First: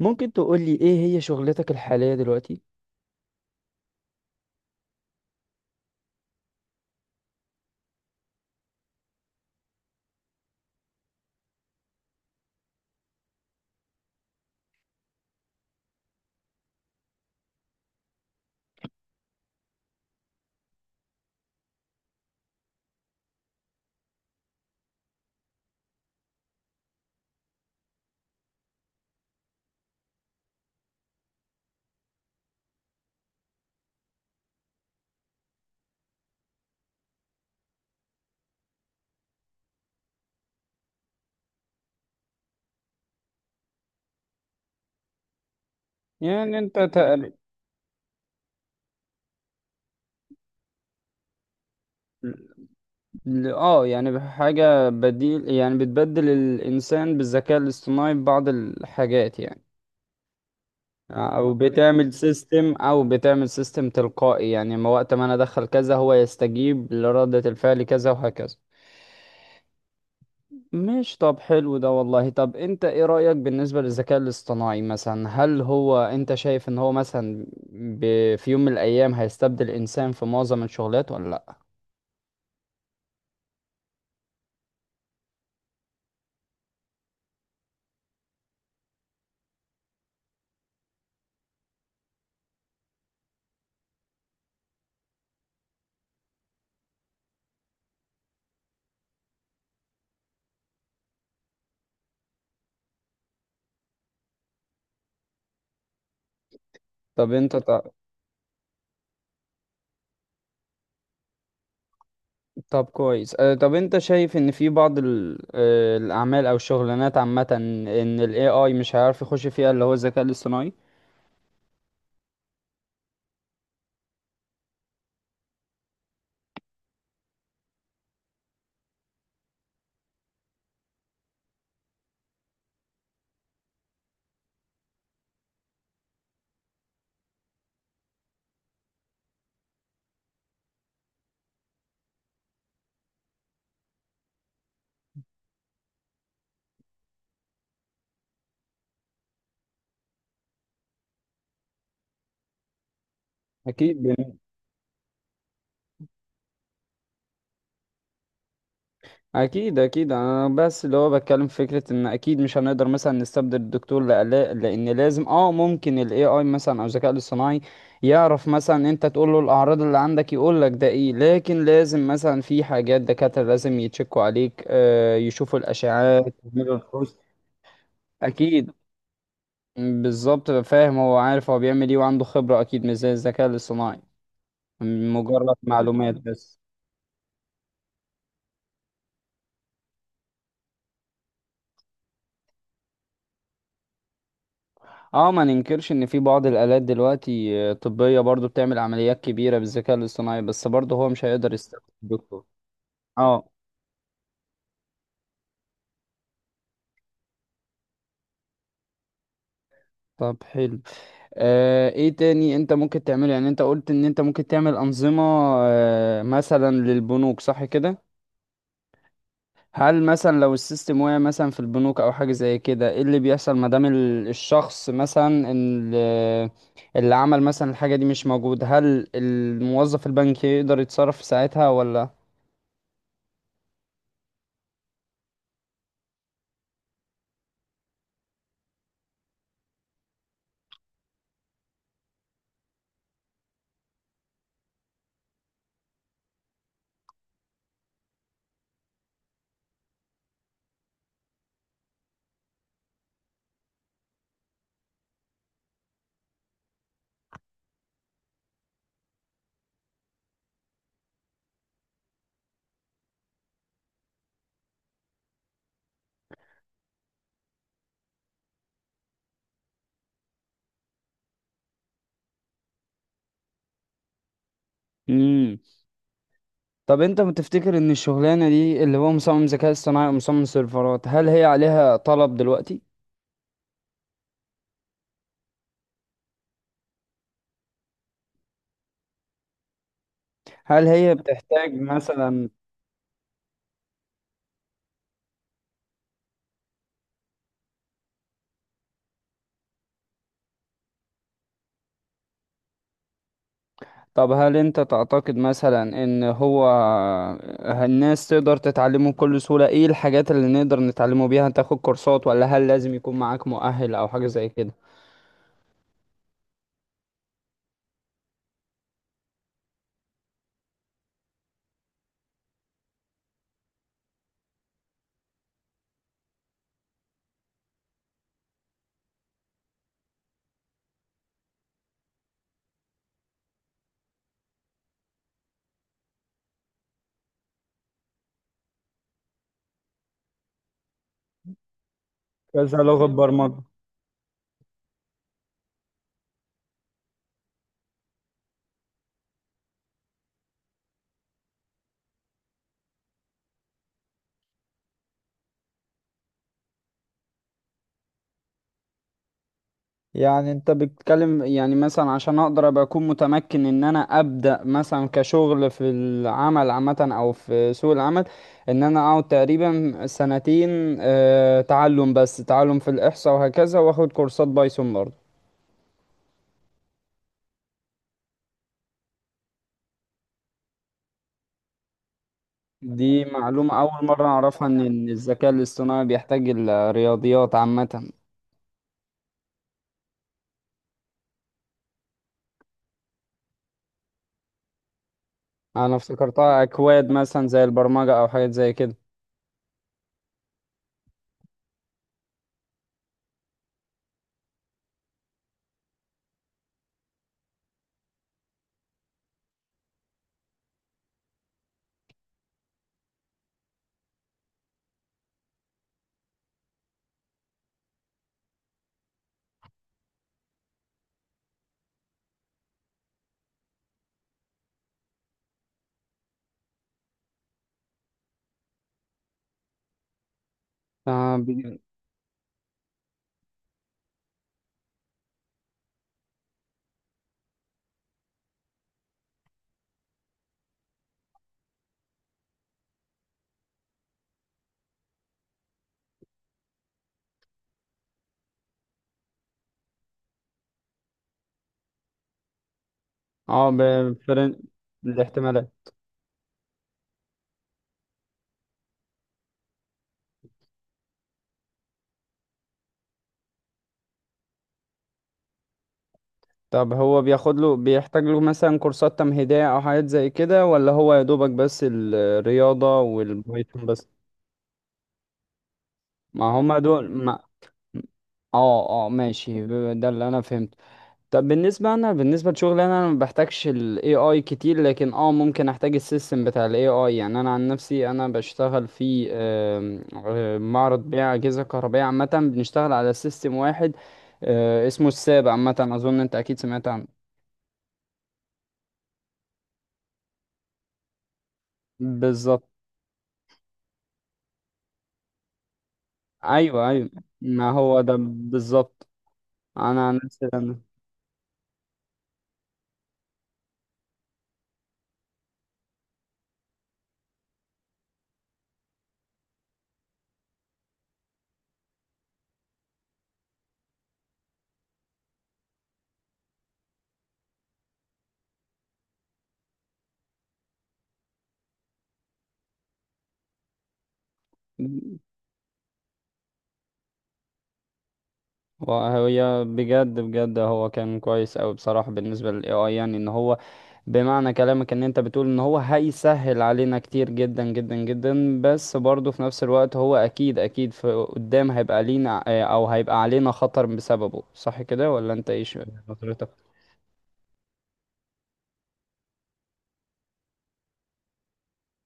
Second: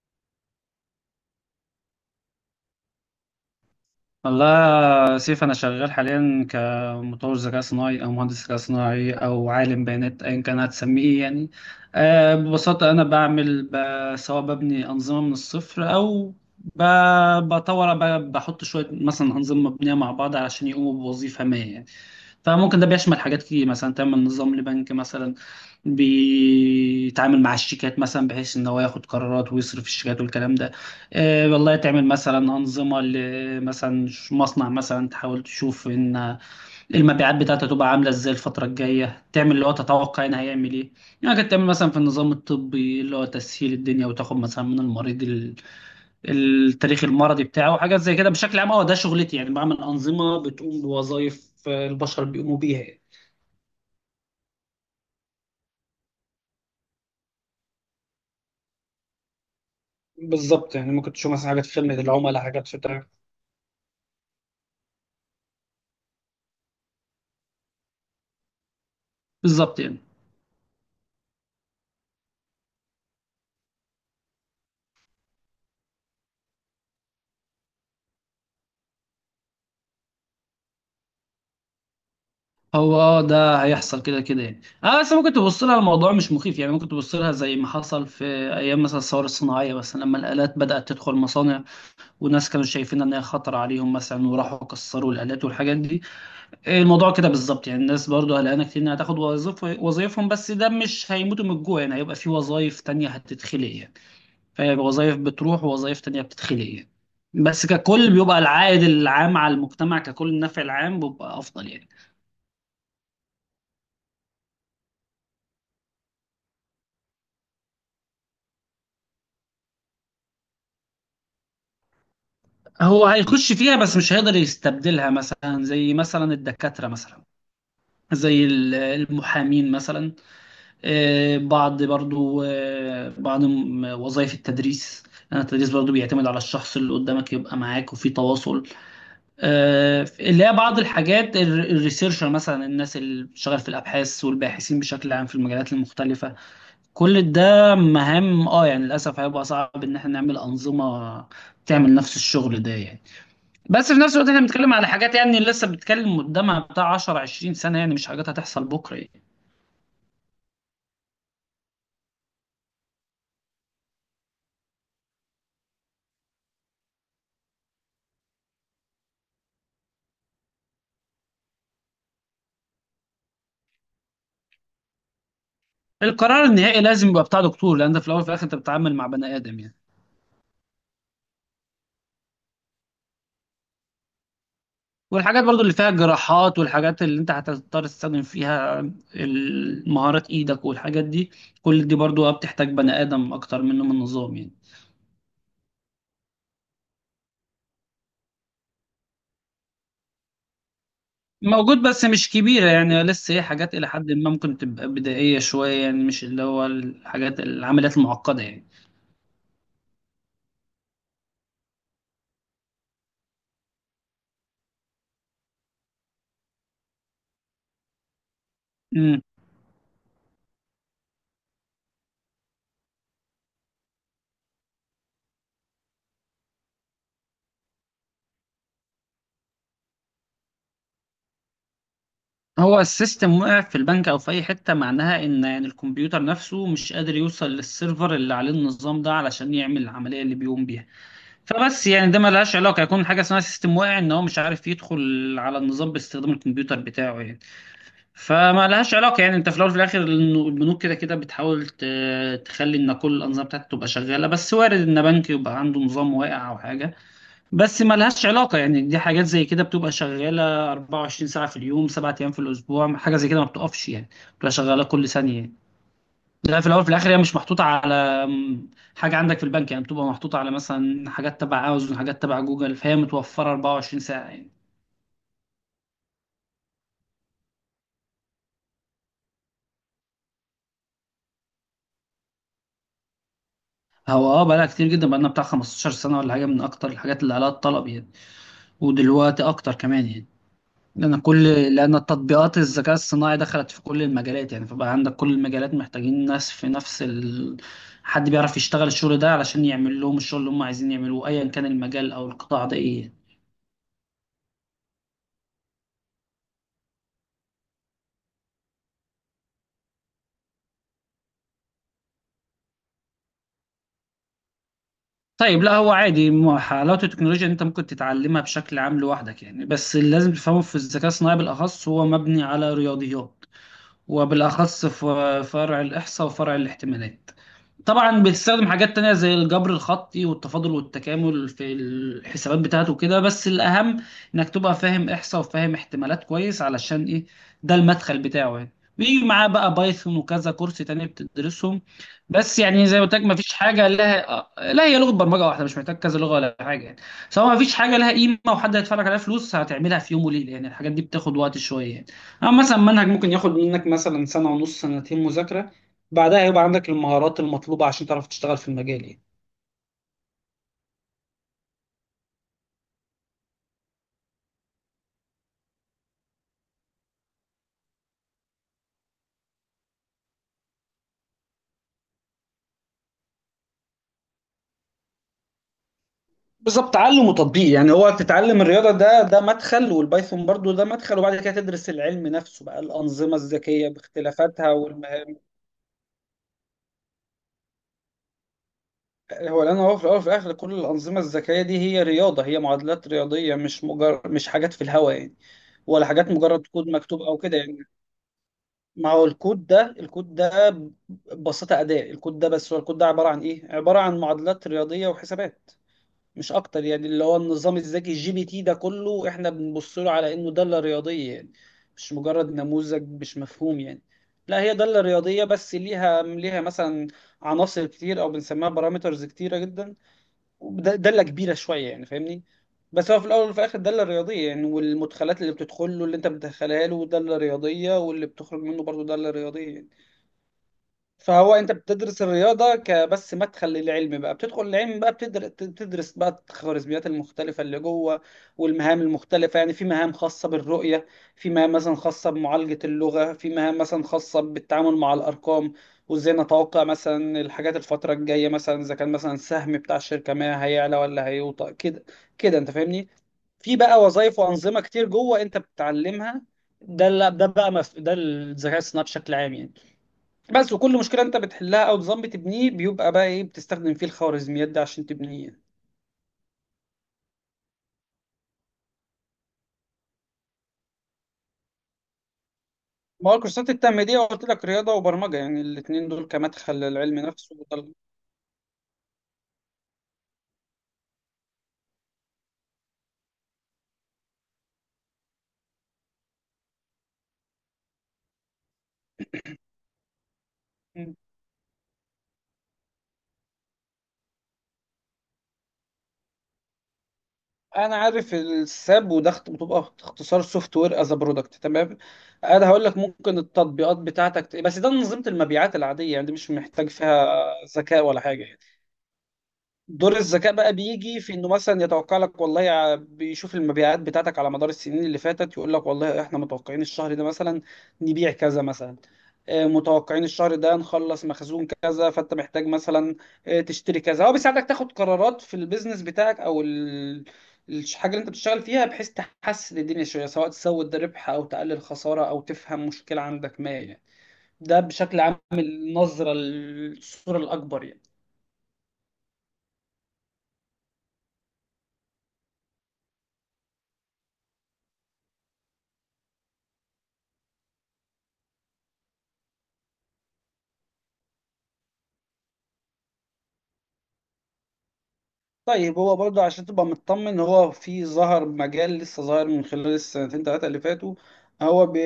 ممكن تقولي ايه هي شغلتك الحالية دلوقتي؟ والله يا سيف، أنا شغال حاليا كمطور ذكاء صناعي أو مهندس ذكاء صناعي أو عالم بيانات أيا كان هتسميه إيه يعني. ببساطة أنا بعمل سواء ببني أنظمة من الصفر أو بطور، بحط شوية مثلا أنظمة مبنية مع بعض علشان يقوموا بوظيفة ما يعني. فممكن ده بيشمل حاجات كتير، مثلا تعمل نظام لبنك مثلا بيتعامل مع الشيكات، مثلا بحيث إن هو ياخد قرارات ويصرف الشيكات والكلام ده. والله تعمل مثلا أنظمة مثلا مصنع مثلا، تحاول تشوف إن المبيعات بتاعته تبقى عاملة إزاي الفترة الجاية، تعمل اللي هو تتوقع إن هيعمل إيه يعني. كنت تعمل مثلا في النظام الطبي، اللي هو تسهيل الدنيا وتاخد مثلا من المريض يعني انت التاريخ تقريبا المرضي بتاعه وحاجات زي كده. بشكل عام هو ده شغلتي يعني، بعمل أنظمة بتقوم بوظائف البشر بيقوموا بيها. اه يعني حاجة بديل، يعني بتبدل الانسان بالذكاء الاصطناعي ببعض الحاجات يعني. بالظبط يعني، ممكن تشوف مثلا او حاجات في خدمة بتعمل العملاء، حاجات سيستم، في او بتاع. بتعمل سيستم تلقائي، يعني ما وقت ما انا ادخل كذا هو يستجيب لردة الفعل كذا وهكذا. بالظبط يعني. مش طب حلو ده والله. طب انت ايه رأيك بالنسبة للذكاء الاصطناعي مثلا؟ هل هو انت شايف ان هو مثلا في يوم من الايام هيستبدل الانسان في معظم الشغلات ولا لا؟ هو ده هيحصل كده كده يعني، بس ممكن تبص لها، الموضوع مش مخيف يعني، ممكن تبص لها زي ما حصل في ايام مثلا الثوره الصناعيه مثلا، لما الالات بدات تدخل مصانع وناس كانوا شايفين ان هي خطر عليهم مثلا وراحوا كسروا الالات والحاجات دي. الموضوع كده بالظبط يعني، الناس برضو قلقانه كتير انها تاخد وظيفهم، بس ده مش هيموتوا من الجوع يعني، هيبقى في وظايف تانية هتتخلق يعني. فهيبقى وظايف بتروح ووظايف تانية بتتخلق يعني. طب انت بس ط- ككل بيبقى العائد العام على المجتمع ككل، النفع العام بيبقى افضل يعني. طب كويس. طب انت شايف ان في بعض ال... آه، الاعمال او الشغلانات عامة ان ال AI مش هيعرف يخش فيها، اللي هو الذكاء الاصطناعي. هو هيخش فيها بس مش هيقدر يستبدلها، مثلا زي مثلا الدكاترة مثلا، زي المحامين مثلا. بعض برضو، بعض وظائف التدريس، لأن التدريس برضو بيعتمد على الشخص اللي قدامك يبقى معاك وفي تواصل. اللي هي بعض الحاجات الريسيرشر مثلا، الناس اللي بتشتغل في الأبحاث والباحثين بشكل عام في المجالات المختلفة. كل ده مهام يعني للأسف هيبقى صعب إن احنا نعمل أنظمة تعمل نفس الشغل ده يعني. بس في اكيد نفس الوقت بن- احنا بنتكلم على حاجات يعني لسه بنتكلم قدامها بتاع 10 20 سنه يعني، مش حاجات هتحصل بكره يعني. اكيد اكيد، انا بس اللي هو بتكلم في فكرة ان اكيد مش هنقدر مثلا نستبدل الدكتور لان لازم، اه ممكن ال AI مثلا او الذكاء الاصطناعي يعرف مثلا، انت تقول له الاعراض اللي عندك يقول لك ده ايه، لكن لازم مثلا في حاجات دكاترة لازم يتشكوا عليك، يشوفوا الاشعاعات القرار يعملوا النهائي لازم الفحوص. يبقى بتاع دكتور، لان انت في الاول وفي الاخر انت اكيد. بتتعامل مع بني ادم يعني. بالظبط، فاهم، هو عارف هو بيعمل ايه وعنده خبرة، اكيد مش زي الذكاء الاصطناعي والحاجات مجرد برضو اللي فيها معلومات جراحات بس. والحاجات اللي انت هتضطر تستخدم فيها مهارات ايدك والحاجات دي، كل دي برضو بتحتاج بني ادم اكتر منه من نظام يعني. اه ما ننكرش ان في بعض الالات دلوقتي، طبية برضو، بتعمل عمليات كبيرة بالذكاء الاصطناعي، بس برضو هو مش هيقدر موجود يستخدم بس مش الدكتور. كبيرة يعني، لسه هي اه. حاجات إلى حد ما ممكن تبقى بدائية شوية يعني، مش اللي هو الحاجات العمليات المعقدة يعني. طب حلو. آه، ايه تاني انت ممكن تعمله؟ يعني انت قلت ان انت ممكن تعمل انظمة، آه مثلا للبنوك، صح كده؟ هل مثلا لو السيستم وقع مثلا في البنوك او حاجه زي كده، ايه اللي بيحصل؟ ما دام الشخص مثلا اللي عمل مثلا الحاجه دي مش موجود، هل الموظف البنكي يقدر يتصرف في ساعتها ولا؟ هو السيستم وقع في البنك او في اي حته، معناها ان يعني الكمبيوتر نفسه مش قادر يوصل للسيرفر اللي عليه النظام ده علشان يعمل العمليه اللي بيقوم بيها. فبس يعني ده ملهاش علاقه يكون حاجه اسمها سيستم واقع، ان هو مش عارف يدخل على النظام باستخدام الكمبيوتر بتاعه يعني. فما لهاش علاقه يعني، انت في الاول وفي الاخر البنوك كده كده بتحاول تخلي ان كل الانظمه بتاعتها تبقى شغاله، بس وارد ان بنك يبقى عنده نظام واقع او حاجه، بس ملهاش علاقة يعني. دي حاجات زي كده بتبقى شغالة 24 ساعة في اليوم، سبعة أيام في الأسبوع، حاجة زي كده ما بتقفش يعني، بتبقى شغالة كل ثانية يعني. لا، في الأول في الآخر هي مش محطوطة على حاجة عندك في البنك يعني، بتبقى محطوطة على مثلا حاجات تبع أمازون، حاجات تبع جوجل، فهي متوفرة 24 ساعة يعني. امم طب انت بتفتكر ان الشغلانه دي، اللي هو مصمم ذكاء اصطناعي ومصمم سيرفرات، هل هي عليها طلب دلوقتي؟ هو بقالها كتير جدا، بقالنا بتاع 15 سنة ولا حاجة، من أكتر الحاجات اللي عليها الطلب يعني. ودلوقتي أكتر كمان يعني. هل هي لأن كل بتحتاج لأن مثلا؟ التطبيقات الذكاء الصناعي دخلت في كل المجالات يعني، فبقى عندك كل المجالات محتاجين ناس في نفس حد بيعرف يشتغل الشغل ده علشان يعمل لهم الشغل اللي هم عايزين يعملوه، أيا كان المجال أو القطاع ده إيه. طب هل انت تعتقد مثلا ان هو الناس تقدر تتعلمه بكل سهولة؟ ايه الحاجات اللي نقدر نتعلمه بيها؟ تاخد كورسات ولا هل لازم يكون معاك مؤهل او حاجة زي كده؟ طيب، لا هو عادي، حلاوة التكنولوجيا إن أنت ممكن تتعلمها بشكل عام لوحدك يعني، بس اللي لازم تفهمه في الذكاء الصناعي بالأخص هو مبني على رياضيات، وبالأخص في فرع الإحصاء وفرع الاحتمالات. طبعا بيستخدم حاجات تانية زي الجبر الخطي والتفاضل والتكامل في الحسابات بتاعته كده، بس الأهم إنك تبقى فاهم إحصاء وفاهم احتمالات كويس، علشان إيه؟ ده المدخل بتاعه يعني. بيجي معاه بقى بايثون وكذا كورس تاني بتدرسهم. بس كذا يعني زي ما لغة قلت لك، مفيش برمجة؟ حاجة لها، لا هي لغة برمجة واحدة، مش محتاج كذا لغة ولا حاجة يعني. سواء مفيش حاجة لها قيمة وحد هيدفع لك عليها فلوس هتعملها في يوم وليلة يعني، الحاجات دي بتاخد وقت شوية يعني. أما مثلا منهج ممكن ياخد منك مثلا سنة ونص، سنتين مذاكرة، بعدها هيبقى عندك المهارات المطلوبة عشان تعرف تشتغل في المجال يعني. يعني انت بتتكلم، يعني مثلا عشان اقدر ابقى اكون متمكن ان انا ابدأ مثلا كشغل في العمل عامة او في سوق العمل، ان انا اقعد تقريبا سنتين، اه، تعلم، بس تعلم في الاحصاء وهكذا، واخد كورسات بايثون برضه؟ بالظبط، تعلم وتطبيق يعني، هو تتعلم الرياضة ده مدخل، والبايثون برضو ده مدخل، وبعد كده تدرس العلم نفسه بقى، دي الأنظمة معلومة الذكية أول مرة أعرفها، باختلافاتها إن والمهارات. الذكاء الاصطناعي بيحتاج الرياضيات عامة. هو لأن هو في الأول وفي الآخر كل الأنظمة الذكية دي هي رياضة، هي معادلات رياضية، مش مجرد مش حاجات في الهوا يعني، أنا ولا حاجات افتكرتها مجرد كود أكواد مكتوب أو مثلا كده زي يعني. البرمجة أو حاجات زي كده. ما هو الكود ده، الكود ده ببساطة أداة، الكود ده بس هو الكود ده عبارة عن إيه؟ عبارة عن معادلات رياضية وحسابات، مش اكتر يعني. اللي هو النظام الذكي الجي بي تي ده كله احنا بنبص له على انه دالة رياضية يعني، مش مجرد نموذج مش مفهوم يعني. لا، هي دالة رياضية، بس ليها مثلا عناصر كتير او بنسميها بارامترز كتيرة جدا، دالة كبيرة شوية يعني، فاهمني؟ بس هو في الاول وفي الاخر دالة رياضية يعني، والمدخلات اللي بتدخله اللي انت بتدخلها له دالة رياضية، واللي بتخرج منه برضه دالة رياضية يعني. آه فهو انت بي- بتدرس الرياضه كبس مدخل للعلم، بقى بتدخل العلم بقى، بتدرس بقى الخوارزميات المختلفه اللي جوه والمهام المختلفه يعني. في مهام خاصه بالرؤيه، في مهام مثلا خاصه بمعالجه اللغه، في مهام مثلا خاصه بالتعامل مع الارقام، وازاي نتوقع مثلا الحاجات الفتره الجايه، مثلا اذا كان مثلا السهم بتاع الشركه ما هيعلى ولا هيوطى كده، كده انت فاهمني. آه، في بقى وظائف بفرن وانظمه كتير جوه انت الاحتمالات. بتتعلمها. ده ال- ده بقى مف... ده الذكاء الصناعي بشكل عام يعني. بس وكل مشكلة انت بتحلها او نظام بتبنيه بيبقى بقى ايه، بتستخدم فيه الخوارزميات دي عشان تبنيه. طب هو بياخد له، بيحتاج له مثلا كورسات تمهيدية أو حاجات زي كده، ولا هو يا دوبك بس الرياضة ما هو الكورسات والبايثون بس؟ التمهيدية قلت لك رياضة وبرمجة يعني، الاتنين دول ما كمدخل هما دول للعلم ما. نفسه اه، اه، ماشي، ده اللي أنا فهمته. طب بالنسبة، أنا بالنسبة لشغلي أنا ما بحتاجش ال AI كتير، لكن اه ممكن أحتاج السيستم بتاع ال AI. يعني أنا عن نفسي، أنا بشتغل في آم، آه، معرض مم. بيع أجهزة كهربائية عامة. بنشتغل على سيستم واحد، اسمه الساب عامة، أظن أنت أكيد سمعت عنه. انا عارف الساب، وده بتبقى اختصار سوفت وير از برودكت، تمام. انا بالظبط. هقول لك ممكن التطبيقات بتاعتك بس ده منظومة المبيعات العادية يعني، دي مش أيوه، محتاج أيوه، فيها ما هو ذكاء ده ولا حاجة يعني. بالظبط. أنا دور عن نفسي الذكاء بقى أنا. بيجي في انه مثلا يتوقع لك، والله بيشوف المبيعات بتاعتك على مدار السنين اللي فاتت، يقول لك والله احنا متوقعين الشهر ده مثلا نبيع كذا مثلا. متوقعين الشهر ده نخلص مخزون كذا، فانت محتاج مثلا تشتري كذا. هو بيساعدك تاخد قرارات في البيزنس بتاعك او الحاجه اللي انت بتشتغل فيها، بحيث تحسن الدنيا شويه، سواء تزود الربح او تقلل خساره او تفهم مشكله عندك ما يعني. ده بشكل عام النظره، الصوره الاكبر يعني. وهي بجد بجد هو كان كويس أوي بصراحة بالنسبة لل AI، يعني إن هو، بمعنى كلامك ان انت بتقول ان هو هيسهل علينا كتير جدا جدا جدا، بس برضه في نفس الوقت هو اكيد اكيد في قدام هيبقى لينا، او هيبقى علينا خطر بسببه، صح كده ولا انت ايش؟ طيب، هو برضه حضرتك. عشان تبقى مطمن، هو في ظهر مجال لسه ظاهر من خلال السنتين ثلاثة اللي فاتوا. هو ب-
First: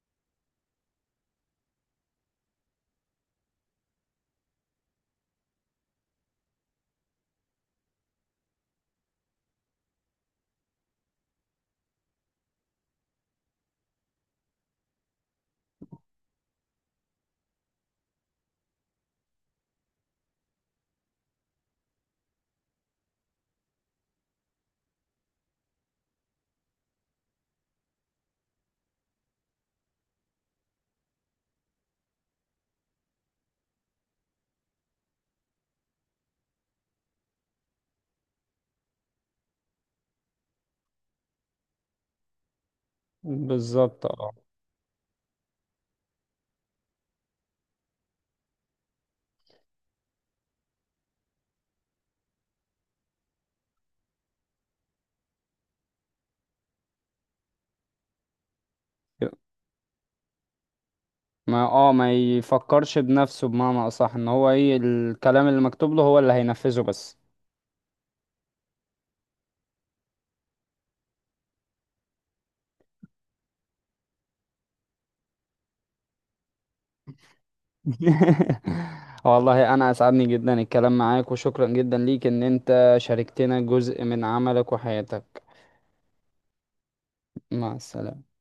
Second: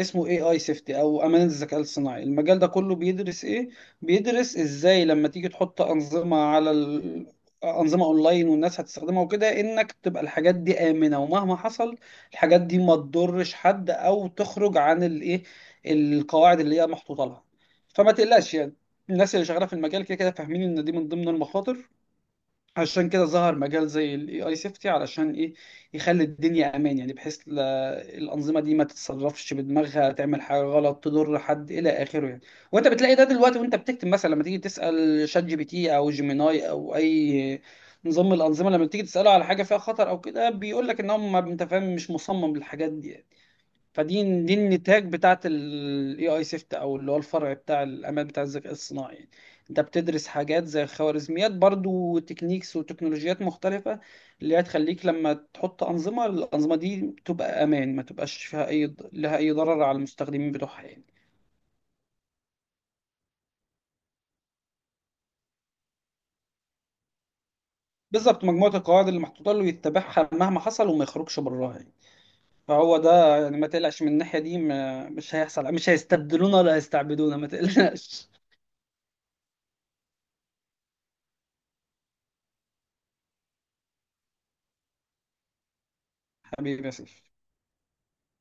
اسمه اي اي سيفتي، او امان الذكاء الصناعي. المجال ده كله بيدرس ايه؟ بيدرس ازاي لما تيجي تحط انظمة على انظمة اونلاين، والناس هتستخدمها وكده، انك تبقى الحاجات دي آمنة، ومهما حصل الحاجات دي ما تضرش حد او تخرج عن الايه، القواعد اللي هي محطوطة لها. فما تقلقش يعني، الناس اللي شغالة في المجال كده كده فاهمين ان دي من ضمن المخاطر. عشان كده ظهر مجال زي الاي اي سيفتي، علشان ايه؟ يخلي الدنيا امان يعني، بحيث الانظمه دي ما تتصرفش بدماغها تعمل حاجه غلط تضر حد الى اخره يعني. وانت بتلاقي ده دلوقتي، وانت بتكتب مثلا لما تيجي تسال شات جي بي تي او جيميناي او اي نظام من الانظمه، لما تيجي تساله على حاجه فيها خطر او كده بيقول لك ان هم انت فاهم مش مصمم للحاجات دي يعني. بالظبط. اه، فدي النتاج بتاعت الاي اي سيفت، او اللي هو الفرع بتاع الامان بتاع الذكاء الصناعي يعني. انت بتدرس حاجات زي خوارزميات برضو، وتكنيكس وتكنولوجيات مختلفة، اللي هي تخليك لما تحط أنظمة الأنظمة دي تبقى أمان، ما تبقاش فيها أي ضرر على المستخدمين بتوعها يعني. ما يفكرش بنفسه، بمعنى اصح، ان هو ايه الكلام اللي مكتوب له هو اللي هينفذه بس. بالظبط، مجموعة القواعد اللي محطوطة له يتبعها مهما حصل وما يخرجش براها يعني. فهو ده يعني ما تقلقش من الناحية دي، ما مش هيحصل، مش هيستبدلونا ولا هيستعبدونا، ما تقلقش. والله انا اسعدني جدا الكلام معاك، وشكرا جدا ليك ان انت شاركتنا جزء من عملك وحياتك. حبيبي يا سيف. مع السلامة.